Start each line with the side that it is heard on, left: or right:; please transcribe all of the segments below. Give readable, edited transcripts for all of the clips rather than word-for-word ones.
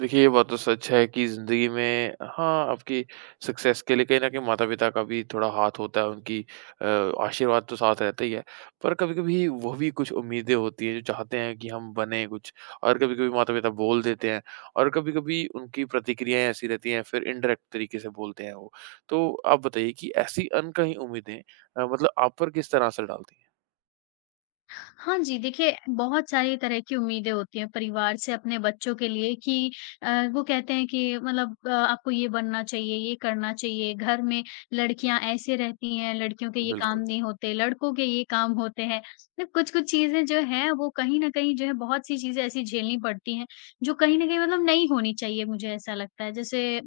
right: देखिए, ये बात तो सच है कि ज़िंदगी में हाँ, आपकी सक्सेस के लिए कहीं न कहीं माता-पिता का भी थोड़ा हाथ होता है, उनकी अ, आशीर्वाद तो साथ रहता ही है। पर कभी-कभी वो भी कुछ उम्मीदें होती हैं, जो चाहते हैं कि हम बनें कुछ और कभी-कभी माता-पिता बोल देते हैं और कभी-कभी उनकी प्रतिक्रियाएँ ऐसी रहती हैं, फिर इनडायरेक्ट तरीके से बोलते हैं वो। तो आप बताइए कि ऐसी अनकही उम्मीदें मतलब आप पर किस तरह असर डालती हैं?
left: हाँ जी, देखिए बहुत सारी तरह की उम्मीदें होती हैं परिवार से अपने बच्चों के लिए कि अ, वो कहते हैं कि मतलब आपको ये बनना चाहिए, ये करना चाहिए, घर में लड़कियाँ ऐसे रहती हैं, लड़कियों के ये काम
right: बिल्कुल,
left: नहीं होते, लड़कों के ये काम होते हैं। मतलब कुछ-कुछ चीज़ें जो हैं वो कहीं न कहीं जो है बहुत सी चीज़ें ऐसी झेलनी पड़ती हैं, जो कहीं न कहीं मतलब नहीं होनी चाहिए मुझे ऐसा लगता है। जैसे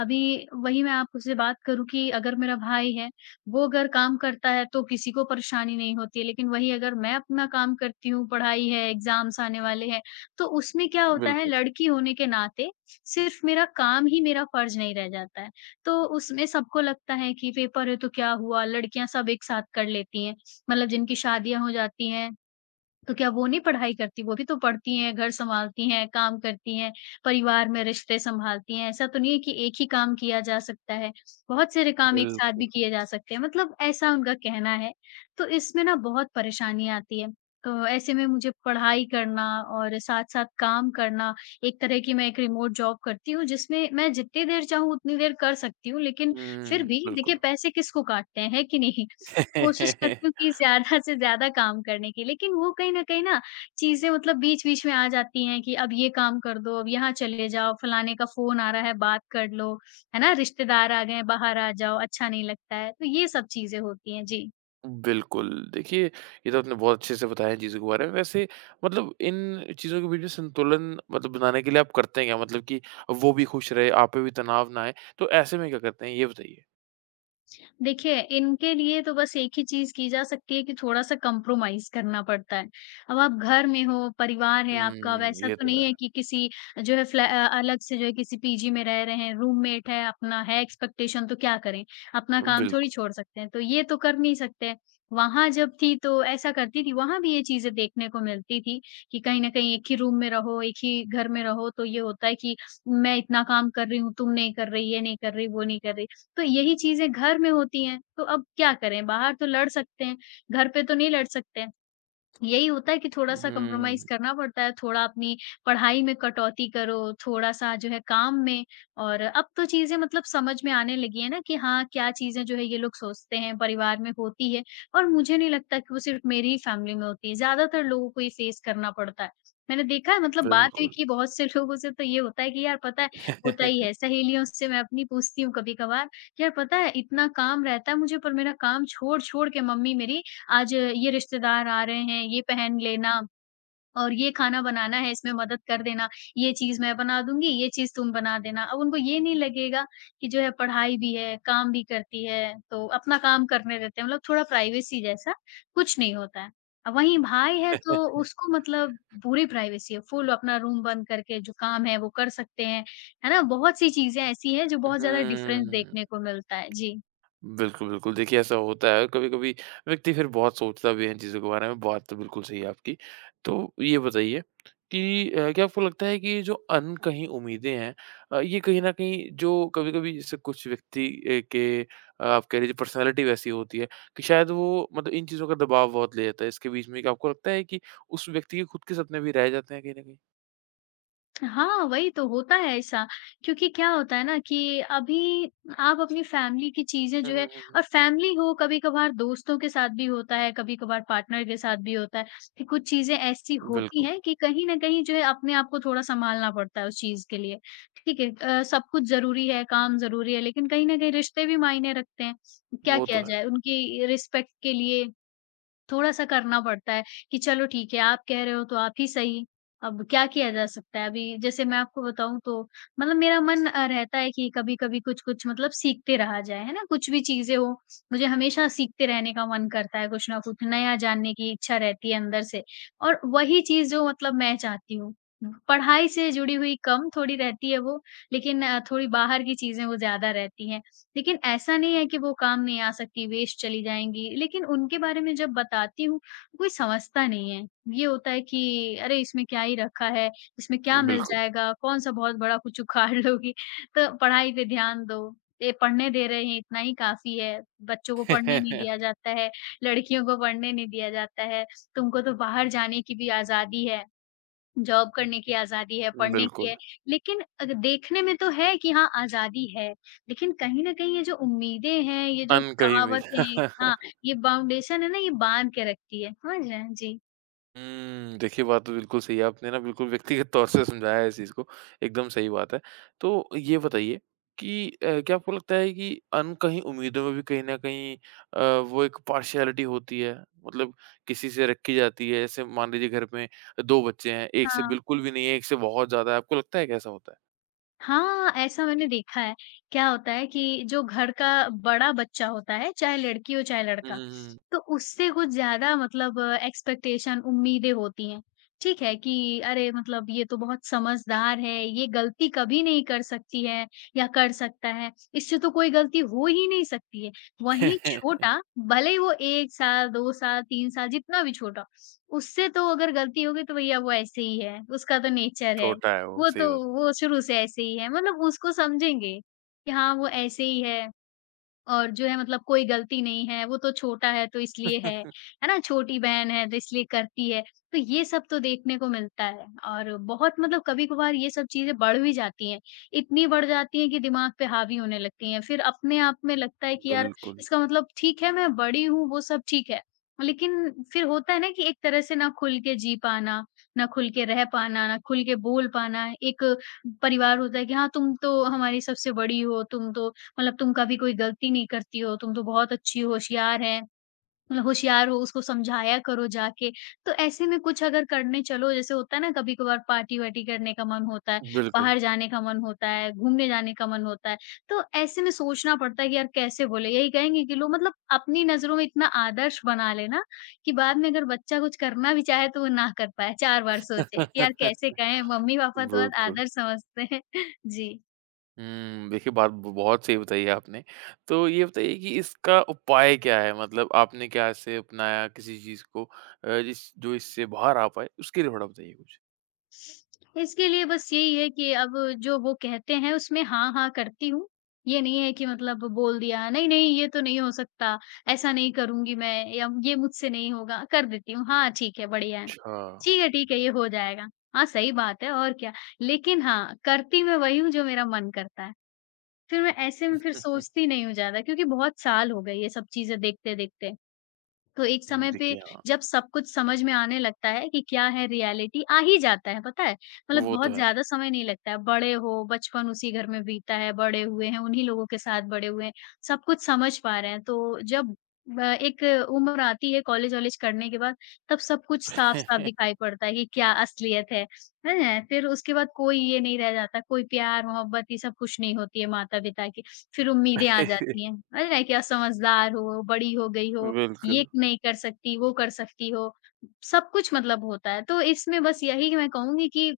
left: अभी वही मैं आपसे बात करूँ कि अगर मेरा भाई है वो अगर काम करता है तो किसी को परेशानी नहीं होती है, लेकिन वही अगर मैं अपना काम करती हूँ, पढ़ाई है, एग्ज़ाम्स आने वाले हैं, तो उसमें क्या होता है
right: बिल्कुल,
left: लड़की होने के नाते सिर्फ़ मेरा काम ही मेरा फ़र्ज़ नहीं रह जाता है। तो उसमें सबको लगता है कि पेपर है तो क्या हुआ, लड़कियाँ सब एक साथ कर लेती हैं। मतलब जिनकी शादियाँ हो जाती हैं तो क्या वो नहीं पढ़ाई करती? वो भी तो पढ़ती हैं, घर सँभालती हैं, काम करती हैं, परिवार में रिश्ते सँभालती हैं। ऐसा तो नहीं है कि एक ही काम किया जा सकता है, बहुत सारे काम एक साथ
right: बिल्कुल।
left: भी किए जा सकते हैं, मतलब ऐसा उनका कहना है। तो इसमें ना बहुत परेशानी आती है, तो ऐसे में मुझे पढ़ाई करना और साथ-साथ काम करना, एक तरह की मैं एक रिमोट जॉब करती हूँ, जिसमें मैं जितनी देर चाहूँ उतनी देर कर सकती हूँ, लेकिन फिर
right: हुँ,
left: भी देखिए
right: बिल्कुल।
left: पैसे किसको काटते हैं, है कि नहीं? कोशिश करती हूँ कि ज़्यादा से ज़्यादा काम करने की, लेकिन वो कहीं न कहीं ना चीज़ें मतलब बीच-बीच में आ जाती हैं कि अब ये काम कर दो, अब यहाँ चले जाओ, फलाने का फ़ोन आ रहा है, बात कर लो, है ना? रिश्तेदार आ गए हैं, बाहर आ जाओ, अच्छा नहीं लगता है। तो ये सब चीज़ें होती हैं। जी।
right: बिल्कुल, देखिए ये तो आपने बहुत अच्छे से बताया चीज़ों के बारे में। वैसे मतलब इन चीज़ों के बीच में संतुलन मतलब बनाने के लिए आप करते हैं क्या? मतलब कि वो भी खुश रहे, आप पे भी तनाव ना आए, तो ऐसे में क्या करते हैं ये बताइए?
left: देखिए, इनके लिए तो बस एक ही चीज़ की जा सकती है कि थोड़ा-सा कॉम्प्रोमाइज़ करना पड़ता है। अब आप घर में हो, परिवार है आपका, अब
right: हुँ,
left: ऐसा
right: ये
left: तो
right: तो
left: नहीं है
right: है।
left: कि किसी जो है अलग से जो है किसी पीजी में रह रहे हैं, रूममेट है, अपना है एक्सपेक्टेशन तो क्या करें? अपना काम थोड़ी
right: बिल्कुल।
left: छोड़ सकते हैं, तो ये तो कर नहीं सकते। वहाँ जब थी तो ऐसा करती थी, वहाँ भी ये चीज़ें देखने को मिलती थी कि कहीं न कहीं एक ही रूम में रहो, एक ही घर में रहो तो ये होता है कि मैं इतना काम कर रही हूँ, तुम नहीं कर रही, ये नहीं कर रही, वो नहीं कर रही। तो यही चीज़ें घर में होती हैं, तो अब क्या करें? बाहर तो लड़ सकते हैं, घर पे तो नहीं लड़ सकते। यही होता है कि थोड़ा-सा कॉम्प्रोमाइज़
right: हुँ,
left: करना पड़ता है, थोड़ा अपनी पढ़ाई में कटौती करो, थोड़ा-सा जो है काम में और अब तो चीज़ें मतलब समझ में आने लगी है ना कि हाँ, क्या चीज़ें जो है ये लोग सोचते हैं, परिवार में होती है और मुझे नहीं लगता कि वो सिर्फ़ मेरी ही फैमिली में होती है, ज़्यादातर लोगों को ये फेस करना पड़ता है। मैंने देखा है मतलब बात हुई
right: बिल्कुल।
left: कि बहुत से लोगों से तो ये होता है कि यार पता है होता ही है, सहेलियों से मैं अपनी पूछती हूँ कभी-कभार, यार पता है इतना काम रहता है मुझे पर मेरा काम छोड़-छोड़ के मम्मी मेरी आज ये रिश्तेदार आ रहे हैं, ये पहन लेना और ये खाना बनाना है, इसमें मदद कर देना। ये चीज़ मैं बना दूँगी, ये चीज़ तुम बना देना। अब उनको ये नहीं लगेगा कि जो है पढ़ाई भी है, काम भी करती है, तो अपना काम करने देते हैं। मतलब थोड़ा प्राइवेसी जैसा कुछ नहीं होता है। वहीं भाई है तो उसको मतलब पूरी प्राइवेसी है, फुल अपना रूम बंद करके जो काम है वो कर सकते हैं। है ना? बहुत सी चीज़ें ऐसी हैं जो बहुत ज़्यादा डिफ़रेंस
right: हुँ।
left: देखने को मिलता है। जी।
right: बिल्कुल, बिल्कुल। देखिए, ऐसा होता है कभी-कभी व्यक्ति फिर बहुत सोचता भी है इन चीज़ों के बारे में, बात तो बिल्कुल सही है आपकी। तो ये बताइए कि क्या आपको लगता है कि ये जो अनकही उम्मीदें हैं ये कहीं न कहीं जो कभी-कभी जैसे कुछ व्यक्ति के आप कह लीजिए पर्सनैलिटी वैसी होती है कि शायद वो मतलब इन चीज़ों का दबाव बहुत ले लेता है। इसके बीच में क्या आपको लगता है कि उस व्यक्ति के खुद के सपने भी रह जाते हैं कहीं न कहीं?
left: हाँ, वही तो होता है ऐसा। क्योंकि क्या होता है ना कि अभी आप अपनी फैमिली की चीज़ें
right: हुँ,
left: जो है
right: हुँ, हुँ, हुँ।
left: और फैमिली हो कभी-कभार दोस्तों के साथ भी होता है, कभी-कभार पार्टनर के साथ भी होता है कि कुछ चीज़ें ऐसी होती
right: बिल्कुल,
left: हैं कि कहीं न कहीं जो है अपने आप को थोड़ा सँभालना पड़ता है उस चीज़ के लिए। ठीक है सब कुछ ज़रूरी है, काम ज़रूरी है लेकिन कहीं न कहीं रिश्ते भी मायने रखते हैं। क्या
right: वो तो
left: किया
right: है।
left: जाए उनकी रिस्पेक्ट के लिए थोड़ा-सा करना पड़ता है कि चलो ठीक है, आप कह रहे हो तो आप ही सही। अब क्या किया जा सकता है? अभी जैसे मैं आपको बताऊँ तो मतलब मेरा मन रहता है कि कभी-कभी कुछ-कुछ मतलब सीखते रहा जाए, है ना? कुछ भी चीज़ें हों, मुझे हमेशा सीखते रहने का मन करता है, कुछ ना कुछ नया जानने की इच्छा रहती है अंदर से और वही चीज़ जो मतलब मैं चाहती हूँ। पढ़ाई से जुड़ी हुई कम थोड़ी रहती है वो, लेकिन थोड़ी बाहर की चीज़ें वो ज़्यादा रहती हैं। लेकिन ऐसा नहीं है कि वो काम नहीं आ सकती, वेस्ट चली जाएँगी, लेकिन उनके बारे में जब बताती हूँ, कोई समझता नहीं है। ये होता है कि अरे! इसमें क्या ही रखा है, इसमें क्या मिल
right: बिल्कुल।
left: जाएगा, कौन-सा बहुत बड़ा कुछ उखाड़ लोगी, तो पढ़ाई पे ध्यान दो। ये पढ़ने दे रहे हैं, इतना ही काफ़ी है। बच्चों को पढ़ने नहीं दिया जाता है, लड़कियों को पढ़ने नहीं दिया जाता है, तुमको तो बाहर जाने की भी आज़ादी है। जॉब करने की आज़ादी है, पढ़ने की
right: बिल्कुल,
left: है, लेकिन अग देखने में तो है कि हाँ, आज़ादी है, लेकिन कहीं न कहीं ये जो उम्मीदें हैं, ये जो
right: अनकही
left: कहावतें हैं
right: उम्मीद।
left: हाँ, ये फाउंडेशन है ना, ये बाँध के रखती है। समझ रहे हैं? जी।
right: हुँ, देखिए बात तो बिल्कुल सही है, आपने ना बिल्कुल व्यक्तिगत तौर से समझाया है इस चीज़ को, एकदम सही बात है। तो ये बताइए कि क्या आपको लगता है कि अनकही उम्मीदों में भी कहीं न कहीं वो एक पार्शियलिटी होती है? मतलब किसी से रखी जाती है, जैसे मान लीजिए घर में 2 बच्चे हैं, एक से
left: हाँ।
right: बिल्कुल भी नहीं है, एक से बहुत ज़्यादा है, आपको लगता है कि ऐसा होता है?
left: हाँ, ऐसा मैंने देखा है। क्या होता है कि जो घर का बड़ा बच्चा होता है, चाहे लड़की हो चाहे
right: हुँ,
left: लड़का,
right: हुँ, हुँ।
left: तो उससे कुछ ज़्यादा मतलब एक्सपेक्टेशन उम्मीदें होती हैं। ठीक है कि अरे मतलब ये तो बहुत समझदार है, ये गलती कभी नहीं कर सकती है या कर सकता है, इससे तो कोई गलती हो ही नहीं सकती है। वहीं छोटा, भले ही वो 1 साल, 2 साल, 3 साल जितना भी छोटा, उससे तो अगर गलती होगी तो भैया वो ऐसे ही है, उसका तो नेचर है।
right: छोटा है वो,
left: वो
right: सही
left: तो
right: बात।
left: वो शुरू से ऐसे ही है मतलब उसको समझेंगे, कि हाँ, वो ऐसे ही है। और जो है मतलब कोई गलती नहीं है, वो तो छोटा है तो इसलिए है ना? छोटी बहन है तो इसलिए करती है। तो ये सब तो देखने को मिलता है और बहुत मतलब कभी-कभार ये सब चीज़ें बढ़ भी जाती हैं। इतनी बढ़ जाती हैं कि दिमाग पे हावी होने लगती हैं। फिर अपने आप में लगता है कि यार
right: बिल्कुल,
left: इसका मतलब ठीक है मैं बड़ी हूँ वो सब ठीक है। लेकिन फिर होता है ना कि एक तरह से ना खुल के जी पाना, ना खुल के रह पाना, ना खुल के बोल पाना। एक परिवार होता है कि हाँ, तुम तो हमारी सबसे बड़ी हो, तुम तो मतलब तुम कभी कोई गलती नहीं करती हो, तुम तो बहुत अच्छी हो, होशियार हैं, मतलब होशियार हो उसको समझाया करो जाके। तो ऐसे में कुछ अगर करने चलो जैसे होता है ना कभी-कभार पार्टी-वार्टी करने का मन होता है,
right: बिल्कुल।
left: बाहर जाने का मन होता है, घूमने जाने का मन होता है, तो ऐसे में सोचना पड़ता है कि यार कैसे बोले? यही कहेंगे कि लो मतलब अपनी नज़रों में इतना आदर्श बना लेना कि बाद में अगर बच्चा कुछ करना भी चाहे तो वो ना कर पाए, 4 बार सोचे कि यार कैसे कहें? मम्मी-पापा तो आज
right: बिल्कुल।
left: आदर्श समझते हैं। जी।
right: हुँ, देखिए बात ब बहुत सही बताई है आपने। तो ये बताइए कि इसका उपाय क्या है? मतलब आपने क्या इससे अपनाया किसी चीज़ को जिस जो इससे बाहर आ पाए, उसके लिए थोड़ा बताइए कुछ?
left: इसके लिए बस यही है कि अब जो वो कहते हैं उसमें हाँ, हाँ करती हूँ। ये नहीं है कि मतलब बोल दिया, नहीं, नहीं ये तो नहीं हो सकता, ऐसा नहीं करूँगी मैं या ये मुझसे नहीं होगा, कर देती हूँ। हाँ, ठीक है, बढ़िया है।
right: अच्छा।
left: ठीक है, ठीक है, ये हो जाएगा। हाँ, सही बात है और क्या। लेकिन हाँ, करती मैं वही हूँ जो मेरा मन करता है। फिर मैं ऐसे में फिर सोचती नहीं हूँ ज़्यादा क्योंकि बहुत साल हो गए ये सब चीज़ें देखते-देखते। तो एक समय पे
right: देखिए हाँ,
left: जब सब कुछ समझ में आने लगता है कि क्या है रियलिटी आ ही जाता है पता है? मतलब
right: वो तो
left: बहुत
right: है।
left: ज़्यादा समय नहीं लगता है। बड़े हो, बचपन उसी घर में बीता है, बड़े हुए हैं, उन्हीं लोगों के साथ बड़े हुए हैं, सब कुछ समझ पा रहे हैं। तो जब एक उम्र आती है कॉलेज-वॉलेज करने के बाद, तब सब कुछ साफ-साफ दिखाई पड़ता है कि क्या असलियत है, हैं? फिर उसके बाद कोई ये नहीं रह जाता, कोई प्यार-मोहब्बत ये सब कुछ नहीं होती है माता-पिता की। फिर उम्मीदें आ जाती हैं, है ना? कि अब समझदार हो, बड़ी हो गई हो, ये
right: बिल्कुल।
left: नहीं कर सकती, वो कर सकती हो। सब कुछ मतलब होता है, तो इसमें बस यही मैं कहूँगी कि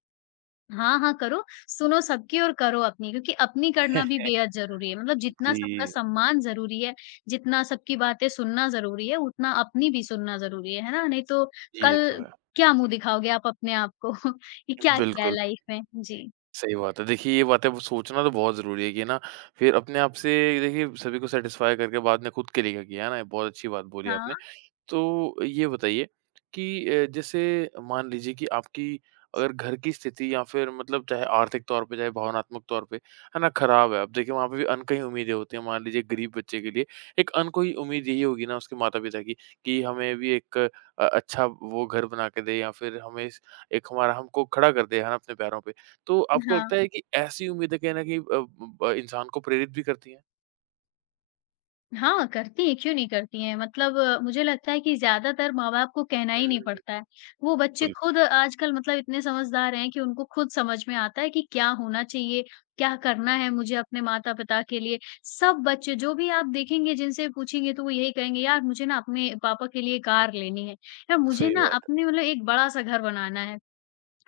left: हाँ, हाँ करो, सुनो सबकी और करो अपनी, क्योंकि अपनी करना भी बेहद ज़रूरी है। मतलब जितना सबका
right: जी,
left: सम्मान ज़रूरी है, जितना सबकी बातें सुनना ज़रूरी है, उतना अपनी भी सुनना ज़रूरी है ना? नहीं तो
right: जी, ये तो
left: कल
right: है।
left: क्या मुँह दिखाओगे आप अपने आप को कि क्या किया है
right: बिल्कुल,
left: लाइफ में? जी।
right: सही बात है। देखिए ये बातें अब सोचना तो बहुत ज़रूरी है कि ना फिर अपने आप से देखिए सभी को सैटिस्फाई करके बाद में खुद के लिए क्या किया है ना, ये बहुत अच्छी बात बोली आपने।
left: हाँ,
right: तो ये बताइए कि जैसे मान लीजिए कि आपकी अगर घर की स्थिति या फिर मतलब चाहे आर्थिक तौर पे, चाहे भावनात्मक तौर पे, है ना, खराब है। अब देखिए वहाँ पे भी अनकही उम्मीदें होती हैं। मान लीजिए गरीब बच्चे के लिए एक अनकोही उम्मीद यही होगी ना उसके माता-पिता की कि हमें भी एक अच्छा वो घर बना के दे या फिर हमें स एक हमारा हमको खड़ा कर दे, है ना, अपने पैरों पे। तो आपको
left: हाँ।
right: लगता है कि ऐसी उम्मीदें कहीं न कहीं ब इंसान को प्रेरित भी करती हैं?
left: हाँ, करती हैं, क्यों नहीं करती हैं? मतलब मुझे लगता है कि ज़्यादातर माँ-बाप को कहना
right: हुँ,
left: ही नहीं
right: हुँ, हुँ।
left: पड़ता है। वो बच्चे
right: बिल्कुल,
left: खुद आजकल मतलब इतने समझदार हैं कि उनको खुद समझ में आता है कि क्या होना चाहिए, क्या करना है मुझे अपने माता-पिता के लिए। सब बच्चे जो भी आप देखेंगे, जिनसे पूछेंगे तो वो यही कहेंगे, "यार मुझे ना अपने पापा के लिए कार लेनी है। यार मुझे
right: सही
left: ना
right: बात है।
left: अपने मतलब एक बड़ा-सा घर बनाना है।"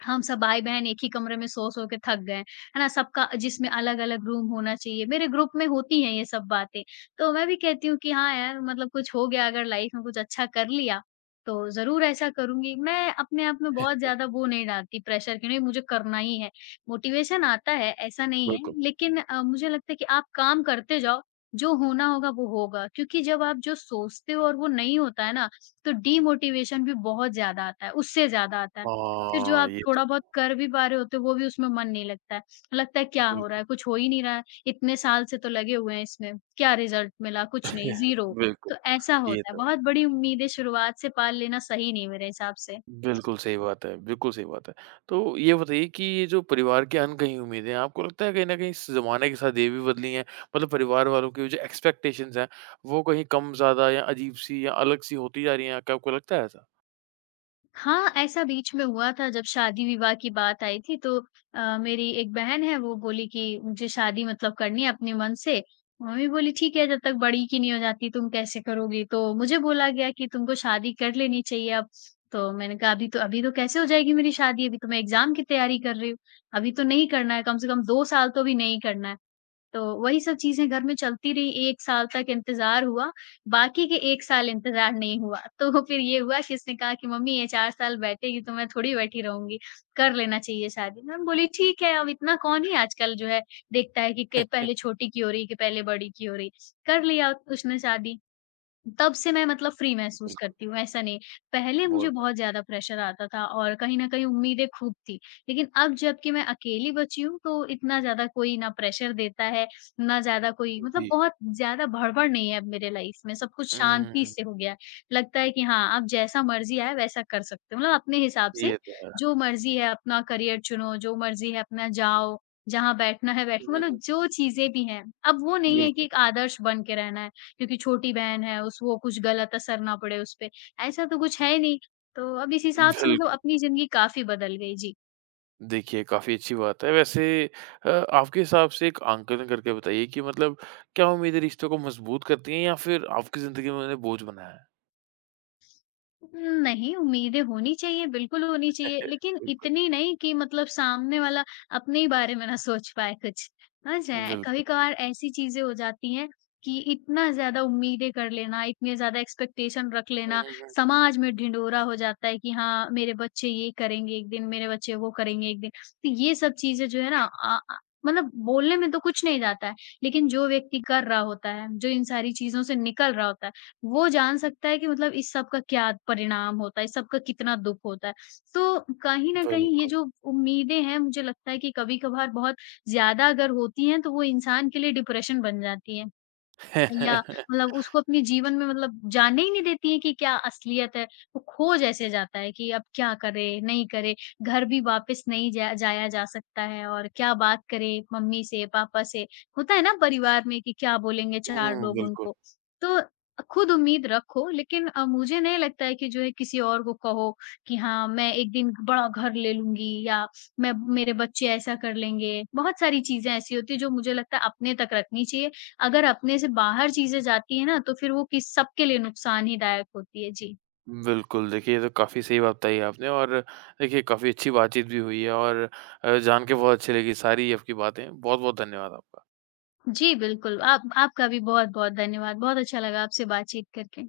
left: हम सब भाई-बहन एक ही कमरे में सो-सो के थक गए हैं। है ना? सबका जिसमें अलग-अलग रूम होना चाहिए। मेरे ग्रुप में होती हैं ये सब बातें। तो मैं भी कहती हूँ कि हाँ यार, मतलब कुछ हो गया अगर लाइफ में कुछ अच्छा कर लिया, तो ज़रूर ऐसा करूँगी। मैं अपने आप में बहुत ज़्यादा वो नहीं डालती प्रेशर कि नहीं मुझे करना ही है। मोटिवेशन आता है, ऐसा नहीं है।
right: बिल्कुल।
left: लेकिन मुझे लगता है कि आप काम करते जाओ, जो होना होगा वो होगा। क्योंकि जब आप जो सोचते हो और वो नहीं होता है ना, तो डीमोटिवेशन भी बहुत ज़्यादा आता है, उससे ज़्यादा आता है। फिर जो
right: हाँ,
left: आप
right: ये तो
left: थोड़ा बहुत कर भी पा रहे होते हो, वो भी उसमें मन नहीं लगता है। लगता है क्या हो रहा
right: बिल्कुल।
left: है? कुछ हो ही नहीं रहा है। इतने साल से तो लगे हुए हैं इसमें, क्या रिज़ल्ट मिला? कुछ नहीं, ज़ीरो।
right: बिल्कुल,
left: तो ऐसा
right: ये
left: होता है।
right: तो
left: बहुत बड़ी उम्मीदें शुरुआत से पाल लेना सही नहीं मेरे हिसाब से।
right: बिल्कुल सही बात है, बिल्कुल सही बात है। तो ये बताइए कि ये जो परिवार की अनकही उम्मीदें हैं, आपको लगता है कहीं न कहीं इस ज़माने के साथ ये भी बदली हैं? मतलब परिवार वालों की जो एक्सपेक्टेशंस हैं, वो कहीं कम-ज़्यादा या अजीब-सी या अलग-सी होती जा रही हैं? क्या आपको लगता है ऐसा?
left: हाँ, ऐसा बीच में हुआ था जब शादी-विवाह की बात आई थी तो मेरी एक बहन है वो बोली कि मुझे शादी मतलब करनी है अपने मन से। मम्मी बोली ठीक है जब तक बड़ी की नहीं हो जाती तुम कैसे करोगी? तो मुझे बोला गया कि तुमको शादी कर लेनी चाहिए अब। तो मैंने कहा अभी तो कैसे हो जाएगी मेरी शादी? अभी तो मैं एग्ज़ाम की तैयारी कर रही हूँ। अभी तो नहीं करना है, कम से कम 2 साल तो अभी नहीं करना है। तो वही सब चीज़ें घर में चलती रही, 1 साल तक इंतज़ार हुआ, बाकी के 1 साल इंतज़ार नहीं हुआ। तो फिर ये हुआ कि इसने कहा कि मम्मी ये 4 साल बैठेगी तो मैं थोड़ी बैठी रहूँगी, कर लेना चाहिए शादी। मैम बोली ठीक है, अब इतना कौन ही आजकल जो है देखता है कि के पहले छोटी की हो रही कि पहले बड़ी की हो रही। कर लिया उसने शादी। तब से मैं मतलब फ्री महसूस
right: बिल्कुल,
left: करती हूँ, ऐसा नहीं। पहले मुझे
right: बहुत
left: बहुत ज़्यादा प्रेशर आता था और कहीं न कहीं उम्मीदें खूब थी। लेकिन अब जबकि मैं अकेली बची हूँ, तो इतना ज़्यादा कोई ना प्रेशर देता है, ना ज़्यादा कोई
right: बढ़िया।
left: मतलब
right: जी।
left: बहुत ज़्यादा भड़बड़ नहीं है अब मेरे लाइफ़ में, सब कुछ शांति
right: हुँ,
left: से हो गया है। लगता है कि हाँ, आप जैसा मर्ज़ी आए वैसा कर सकते हो, मतलब अपने हिसाब से
right: ये तो है।
left: जो मर्ज़ी है अपना करियर चुनो, जो मर्ज़ी है अपना जाओ, जहाँ बैठना है
right: हुँ,
left: बैठो,
right: हुँ,
left: मतलब जो चीज़ें भी हैं, अब वो नहीं है कि
right: बिल्कुल,
left: एक आदर्श बन के रहना है। क्योंकि छोटी बहन है, उस वो कुछ गलत असर ना पड़े उसपे, ऐसा तो कुछ है नहीं। तो अब इस हिसाब से मतलब
right: बिल्कुल।
left: अपनी ज़िंदगी काफ़ी बदल गई। जी।
right: देखिए, काफ़ी अच्छी बात है। वैसे आपके हिसाब से एक आंकलन करके बताइए कि मतलब क्या उम्मीदें रिश्तों को मज़बूत करती हैं या फिर आपकी ज़िंदगी में उन्होंने बोझ बनाया है?
left: नहीं, उम्मीदें होनी चाहिए, बिल्कुल होनी चाहिए, लेकिन
right: बिल्कुल।
left: इतनी नहीं कि मतलब सामने वाला अपने ही बारे में ना सोच पाए कुछ, समझ रहे हैं?
right: बिल्कुल।
left: कभी-कभार ऐसी चीज़ें हो जाती हैं कि इतना ज़्यादा उम्मीदें कर लेना, इतने ज़्यादा एक्सपेक्टेशन रख
right: हुँ,
left: लेना,
right: हुँ, हुँ।
left: समाज में ढिंढोरा हो जाता है कि हाँ, मेरे बच्चे ये करेंगे एक दिन, मेरे बच्चे वो करेंगे एक दिन। तो ये सब चीज़ें जो है ना मतलब बोलने में तो कुछ नहीं जाता है, लेकिन जो व्यक्ति कर रहा होता है, जो इन सारी चीज़ों से निकल रहा होता है, वो जान सकता है कि मतलब इस सब का क्या परिणाम होता है, इस सब का कितना दुःख होता है। तो कहीं न कहीं ये
right: बिल्कुल।
left: जो उम्मीदें हैं मुझे लगता है कि कभी-कभार बहुत ज़्यादा अगर होती हैं तो वो इंसान के लिए डिप्रेशन बन जाती हैं। या मतलब उसको अपने जीवन में मतलब जाने ही नहीं देती है कि क्या असलियत है, वो खो जैसे जाता है कि अब क्या करे, नहीं करे, घर भी वापस नहीं जा जाया जा सकता है और क्या बात करे मम्मी से, पापा से, होता है ना परिवार में कि क्या बोलेंगे 4
right: हुँ,
left: लोग
right: बिल्कुल।
left: उनको। तो खुद उम्मीद रखो लेकिन मुझे नहीं लगता है कि जो है किसी और को कहो कि हाँ, मैं एक दिन बड़ा घर ले लूँगी या मैं मेरे बच्चे ऐसा कर लेंगे, बहुत सारी चीज़ें ऐसी होती हैं जो मुझे लगता है अपने तक रखनी चाहिए अगर अपने से बाहर चीज़ें जाती हैं ना, तो फिर वो किस सबके लिए नुकसान ही दायक होती है। जी।
right: बिल्कुल, देखिए ये तो काफ़ी सही बात बताई आपने और देखिए काफ़ी अच्छी बातचीत भी हुई है और जान के बहुत अच्छी लगी सारी आपकी बातें। बहुत-बहुत धन्यवाद आपका।
left: जी, बिल्कुल। आप आपका भी बहुत-बहुत धन्यवाद। बहुत अच्छा लगा आपसे बातचीत करके।